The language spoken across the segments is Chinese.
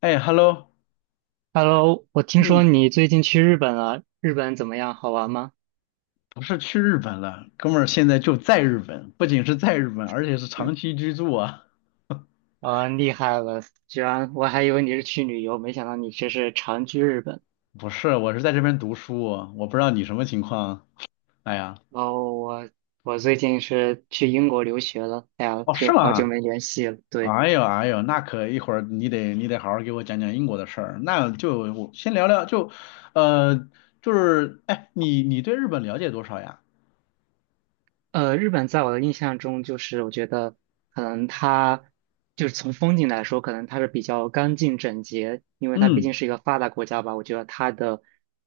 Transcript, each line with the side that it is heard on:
left: 哎，Hello，
right: Hello，我听说
left: 嗯，
right: 你最近去日本了，日本怎么样？好玩吗？
left: 不是去日本了，哥们儿现在就在日本，不仅是在日本，而且是
right: 嗯，
left: 长期居住啊。
right: 啊，厉害了！居然我还以为你是去旅游，没想到你这是长居日本。
left: 不是，我是在这边读书，我不知道你什么情况。哎呀，
right: 然后我最近是去英国留学了，哎呀，
left: 哦，
right: 这
left: 是
right: 好
left: 吗？
right: 久没联系了。对。
left: 哎呦哎呦，那可一会儿你得好好给我讲讲英国的事儿。那就我先聊聊，就呃就是哎，你对日本了解多少呀？
right: 日本在我的印象中，就是我觉得可能它就是从风景来说，可能它是比较干净整洁，因为它毕
left: 嗯，
right: 竟是一个发达国家吧。我觉得它的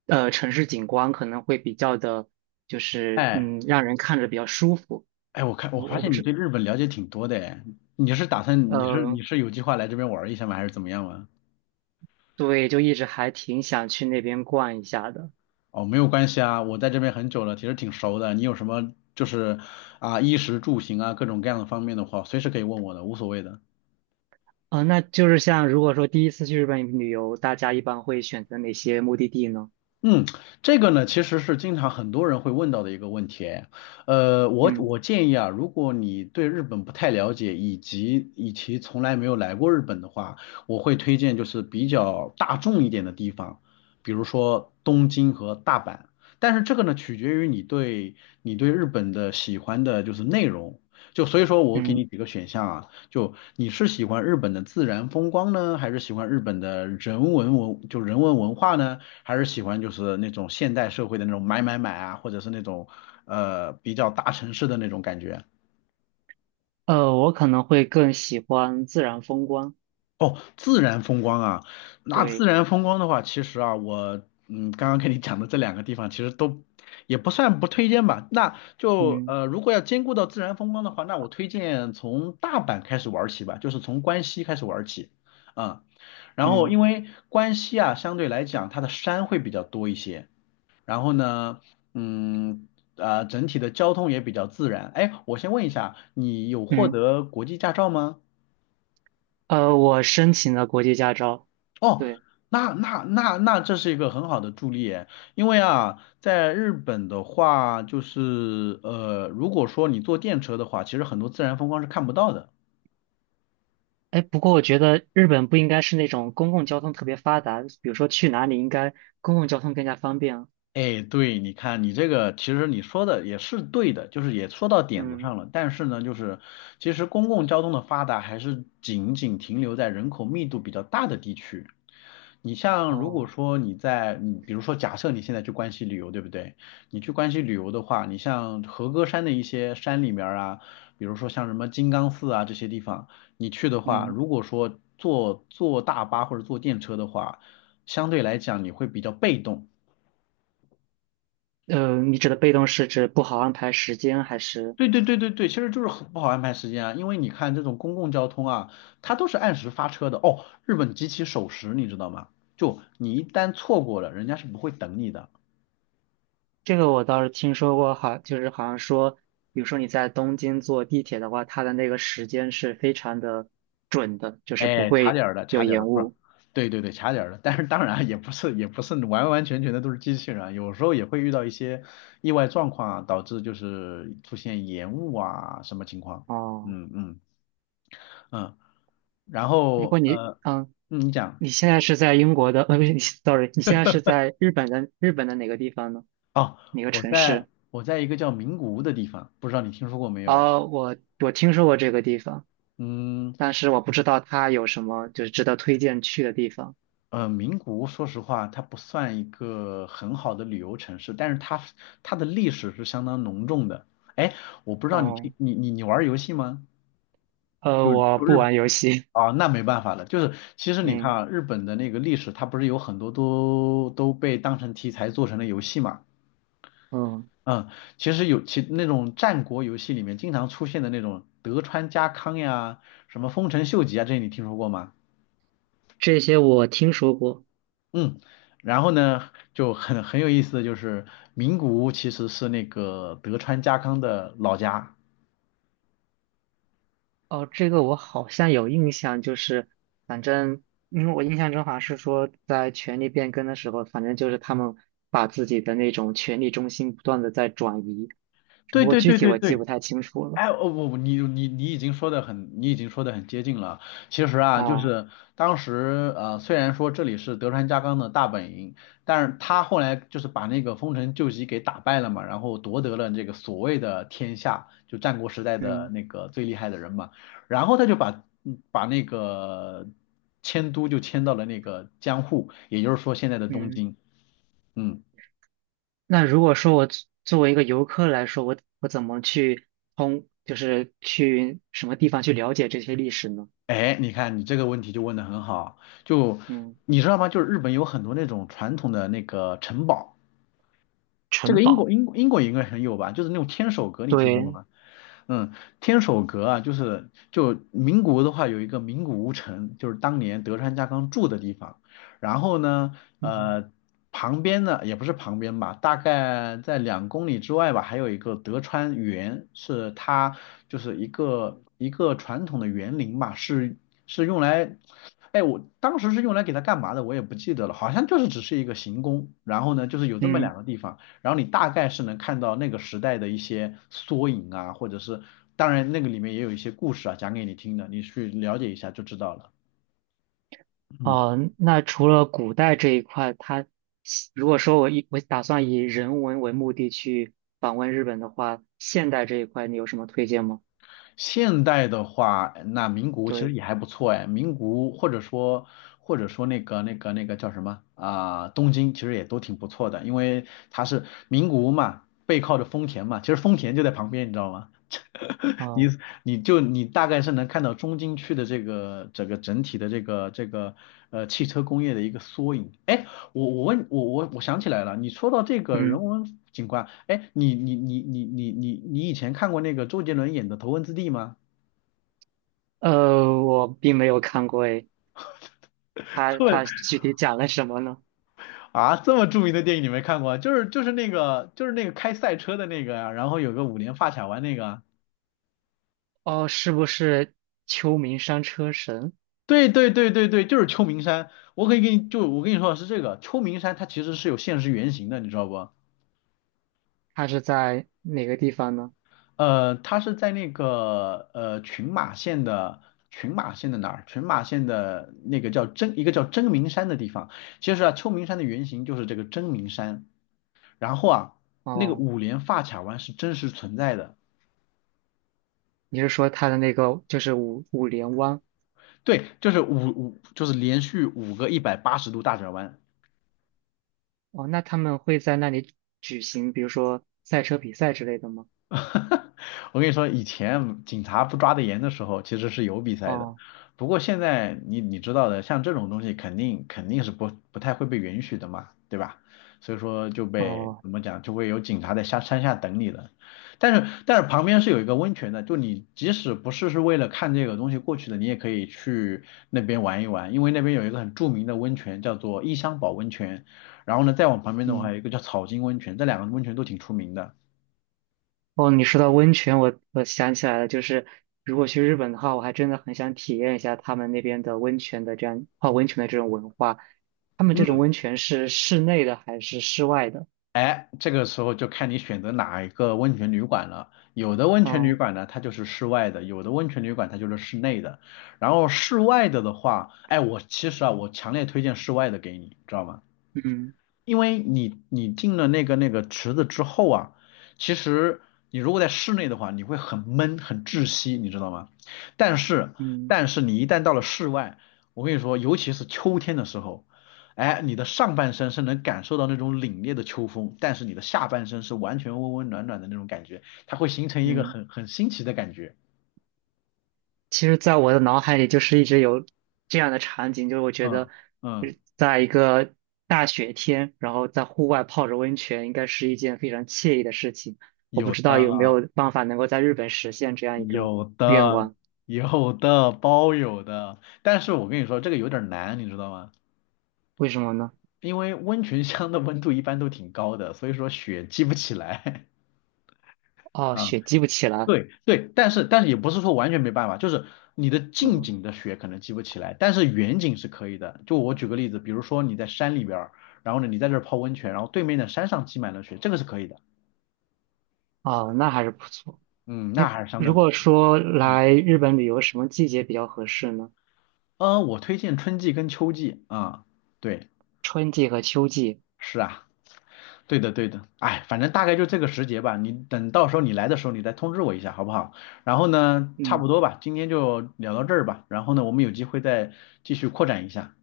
right: 城市景观可能会比较的，就是
left: 哎
right: 嗯，让人看着比较舒服。
left: 哎，我看我
right: 我
left: 发
right: 我不
left: 现你
right: 知
left: 对日本了解挺多的哎，你是打算你是
right: 呃，
left: 你是有计划来这边玩儿一下吗？还是怎么样吗？
right: 对，就一直还挺想去那边逛一下的。
left: 哦，没有关系啊，我在这边很久了，其实挺熟的。你有什么就是啊，衣食住行啊，各种各样的方面的话，随时可以问我的，无所谓的。
right: 那就是像如果说第一次去日本旅游，大家一般会选择哪些目的地呢？
left: 嗯，这个呢，其实是经常很多人会问到的一个问题哎。我
right: 嗯。
left: 我建议啊，如果你对日本不太了解，以及从来没有来过日本的话，我会推荐就是比较大众一点的地方，比如说东京和大阪。但是这个呢，取决于你对日本的喜欢的就是内容。就所以说我给你
right: 嗯，
left: 几个选项啊，就你是喜欢日本的自然风光呢，还是喜欢日本的人文文，就人文文化呢，还是喜欢就是那种现代社会的那种买买买啊，或者是那种比较大城市的那种感觉？
right: 我可能会更喜欢自然风光。
left: 哦，自然风光啊，那自
right: 对，
left: 然风光的话，其实啊，我刚刚跟你讲的这两个地方其实都也不算不推荐吧。那就
right: 嗯。
left: 如果要兼顾到自然风光的话，那我推荐从大阪开始玩起吧，就是从关西开始玩起。啊。然后
right: 嗯。
left: 因为关西啊，相对来讲它的山会比较多一些，然后呢，嗯，啊、整体的交通也比较自然。哎，我先问一下，你有获
right: 嗯，
left: 得国际驾照吗？
right: 我申请了国际驾照。
left: 哦，
right: 对。
left: 那这是一个很好的助力耶，因为啊，在日本的话，就是如果说你坐电车的话，其实很多自然风光是看不到的。
right: 哎，不过我觉得日本不应该是那种公共交通特别发达，比如说去哪里应该公共交通更加方便。
left: 哎，对，你看你这个，其实你说的也是对的，就是也说到点子
right: 嗯。
left: 上了。但是呢，就是其实公共交通的发达还是仅仅停留在人口密度比较大的地区。你像如果
right: 哦，
left: 说你比如说假设你现在去关西旅游，对不对？你去关西旅游的话，你像和歌山的一些山里面儿啊，比如说像什么金刚寺啊这些地方，你去的话，
right: 嗯，
left: 如果说坐大巴或者坐电车的话，相对来讲你会比较被动。
right: 你指的被动是指不好安排时间，还是
left: 对对对对对，其实就是很不好安排时间啊，因为你看这种公共交通啊，它都是按时发车的哦。日本极其守时，你知道吗？就你一旦错过了，人家是不会等你的。
right: 这个我倒是听说过，好，就是好像说，比如说你在东京坐地铁的话，它的那个时间是非常的准的，就是不
left: 哎，卡
right: 会
left: 点儿的，
right: 有
left: 卡点儿的，
right: 延
left: 不是，
right: 误。
left: 对对对，卡点儿的。但是当然啊也不是完完全全的都是机器人啊，有时候也会遇到一些意外状况啊，导致就是出现延误啊什么情况。
right: 哦，
left: 嗯嗯嗯，然
right: 如果
left: 后
right: 你，嗯。
left: 你讲。
right: 你现在是在英国的，不是 sorry 你现在是在日本的日本的哪个地方呢？
left: 哦，
right: 哪个
left: 我
right: 城
left: 在
right: 市？
left: 我在一个叫名古屋的地方，不知道你听说过没有？哎，
right: 哦，我我听说过这个地方，
left: 嗯，
right: 但是我不知道它有什么就是值得推荐去的地方。
left: 名古屋说实话，它不算一个很好的旅游城市，但是它的历史是相当浓重的。哎，我不知道你听
right: 哦，
left: 你你你玩儿游戏吗？就
right: 我
left: 就
right: 不
left: 日
right: 玩游戏，
left: 啊、哦那没办法了，就是其实 你看
right: 嗯。
left: 啊，日本的那个历史，它不是有很多都被当成题材做成了游戏嘛？
right: 嗯，
left: 嗯，其实有那种战国游戏里面经常出现的那种德川家康呀，什么丰臣秀吉啊，这些你听说过吗？
right: 这些我听说过。
left: 嗯，然后呢，就很有意思的就是名古屋其实是那个德川家康的老家。
right: 哦，这个我好像有印象，就是反正因为我印象中好像是说，在权力变更的时候，反正就是他们把自己的那种权力中心不断的在转移，只
left: 对
right: 不过
left: 对
right: 具
left: 对
right: 体
left: 对
right: 我记不
left: 对
right: 太清楚了。
left: 哎，哦不，不，你已经说的很接近了。其实啊，就
right: 啊，
left: 是当时虽然说这里是德川家康的大本营，但是他后来就是把那个丰臣秀吉给打败了嘛，然后夺得了这个所谓的天下，就战国时代的
right: 嗯。
left: 那个最厉害的人嘛。然后他就把那个迁都就迁到了那个江户，也就是说现在的东
right: 嗯，
left: 京。嗯。
right: 那如果说我作为一个游客来说，我怎么去就是去什么地方去了解这些历史呢？
left: 哎，你看你这个问题就问的很好，就
right: 嗯，
left: 你知道吗？就是日本有很多那种传统的那个城堡，这
right: 城
left: 个英
right: 堡，
left: 国英国英国应该很有吧？就是那种天守阁，你听说过
right: 对，
left: 吗？嗯，天守阁啊，就是就名古屋的话，有一个名古屋城，就是当年德川家康住的地方。然后呢，
right: 嗯。
left: 呃，旁边呢也不是旁边吧，大概在2公里之外吧，还有一个德川园，是它就是一个传统的园林吧，是用来，哎，我当时是用来给它干嘛的，我也不记得了，好像就是只是一个行宫。然后呢，就是有这么
right: 嗯。
left: 两个地方。然后你大概是能看到那个时代的一些缩影啊，或者是当然那个里面也有一些故事啊，讲给你听的，你去了解一下就知道了。嗯。
right: 哦，那除了古代这一块，它如果说我打算以人文为目的去访问日本的话，现代这一块你有什么推荐吗？
left: 现代的话，那名古屋其实
right: 对，
left: 也还不错哎，名古屋或者说那个叫什么啊、东京其实也都挺不错的，因为它是名古屋嘛，背靠着丰田嘛，其实丰田就在旁边，你知道吗？你
right: 哦，
left: 你大概是能看到中京区的这个整个整体的这个这个汽车工业的一个缩影。哎，我我问我我我想起来了，你说到这个
right: 嗯，
left: 人文景观，哎，你以前看过那个周杰伦演的《头文字 D》吗？
right: 我并没有看过诶，它
left: 这么
right: 它具体讲了什么呢？
left: 这么著名的电影你没看过啊就是那个开赛车的那个呀、然后有个五连发卡弯那个啊
right: 哦，是不是秋名山车神？
left: 对对对对对，就是秋名山。我可以给你就我跟你说的是这个秋名山，它其实是有现实原型的，你知道不？
right: 它是在哪个地方呢？
left: 它是在那个群马县的群马县的哪儿？群马县的那个一个叫真名山的地方。其实啊，秋名山的原型就是这个真名山。然后啊，那个
right: 哦，
left: 五连发卡弯是真实存在的。
right: 你是说它的那个就是五连湾？
left: 对，就是就是连续五个180度大转弯。
right: 哦，那他们会在那里举行，比如说赛车比赛之类的吗？
left: 哈哈，我跟你说，以前警察不抓得严的时候，其实是有比赛的。
right: 哦。
left: 不过现在你知道的，像这种东西肯定是不太会被允许的嘛，对吧？所以说
right: 哦。
left: 怎么讲，就会有警察在下山下等你了。但是旁边是有一个温泉的，就你即使不是为了看这个东西过去的，你也可以去那边玩一玩，因为那边有一个很著名的温泉叫做伊香保温泉，然后呢再往旁边的话
right: 嗯。
left: 有一个叫草金温泉，这两个温泉都挺出名的。
right: 哦，你说到温泉，我想起来了，就是如果去日本的话，我还真的很想体验一下他们那边的温泉的这样泡温泉的这种文化。他们这种
left: 嗯。
right: 温泉是室内的还是室外的？
left: 哎，这个时候就看你选择哪一个温泉旅馆了。有的温泉旅
right: 嗯。
left: 馆呢，它就是室外的；有的温泉旅馆它就是室内的。然后室外的话，哎，我其实啊，我强烈推荐室外的给你，知道吗？
right: 嗯。
left: 因为你进了那个池子之后啊，其实你如果在室内的话，你会很闷很窒息，你知道吗？但是
right: 嗯。
left: 但是你一旦到了室外，我跟你说，尤其是秋天的时候，哎，你的上半身是能感受到那种凛冽的秋风，但是你的下半身是完全温温暖暖的那种感觉，它会形成一个
right: 嗯，
left: 很新奇的感觉。
right: 其实，在我的脑海里就是一直有这样的场景，就是我觉
left: 嗯
right: 得呃
left: 嗯，
right: 在一个大雪天，然后在户外泡着温泉，应该是一件非常惬意的事情。我不
left: 有
right: 知道有没
left: 的
right: 有办法能够在日本实现这样一个
left: 有
right: 愿
left: 的
right: 望。
left: 有的包有的，但是我跟你说这个有点难，你知道吗？
right: 为什么呢？
left: 因为温泉乡的温度一般都挺高的，所以说雪积不起来。
right: 哦，
left: 啊，
right: 雪积不起来。
left: 对对，但是也不是说完全没办法，就是你的近
right: 嗯，
left: 景的雪可能积不起来，但是远景是可以的。就我举个例子，比如说你在山里边儿，然后呢你在这儿泡温泉，然后对面的山上积满了雪，这个是可以的。
right: 哦，那还是不错。
left: 嗯，那还是相对
right: 如
left: 不，
right: 果说
left: 嗯，
right: 来日本旅游，什么季节比较合适呢？
left: 我推荐春季跟秋季啊，对，
right: 春季和秋季。
left: 是啊。对的，对的，哎，反正大概就这个时节吧。你等到时候你来的时候，你再通知我一下，好不好？然后呢，差不
right: 嗯，
left: 多吧，今天就聊到这儿吧。然后呢，我们有机会再继续扩展一下。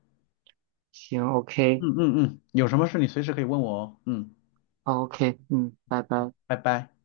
right: 行，OK，OK，
left: 嗯嗯嗯，有什么事你随时可以问我哦。嗯，
right: 嗯，拜拜。
left: 拜拜。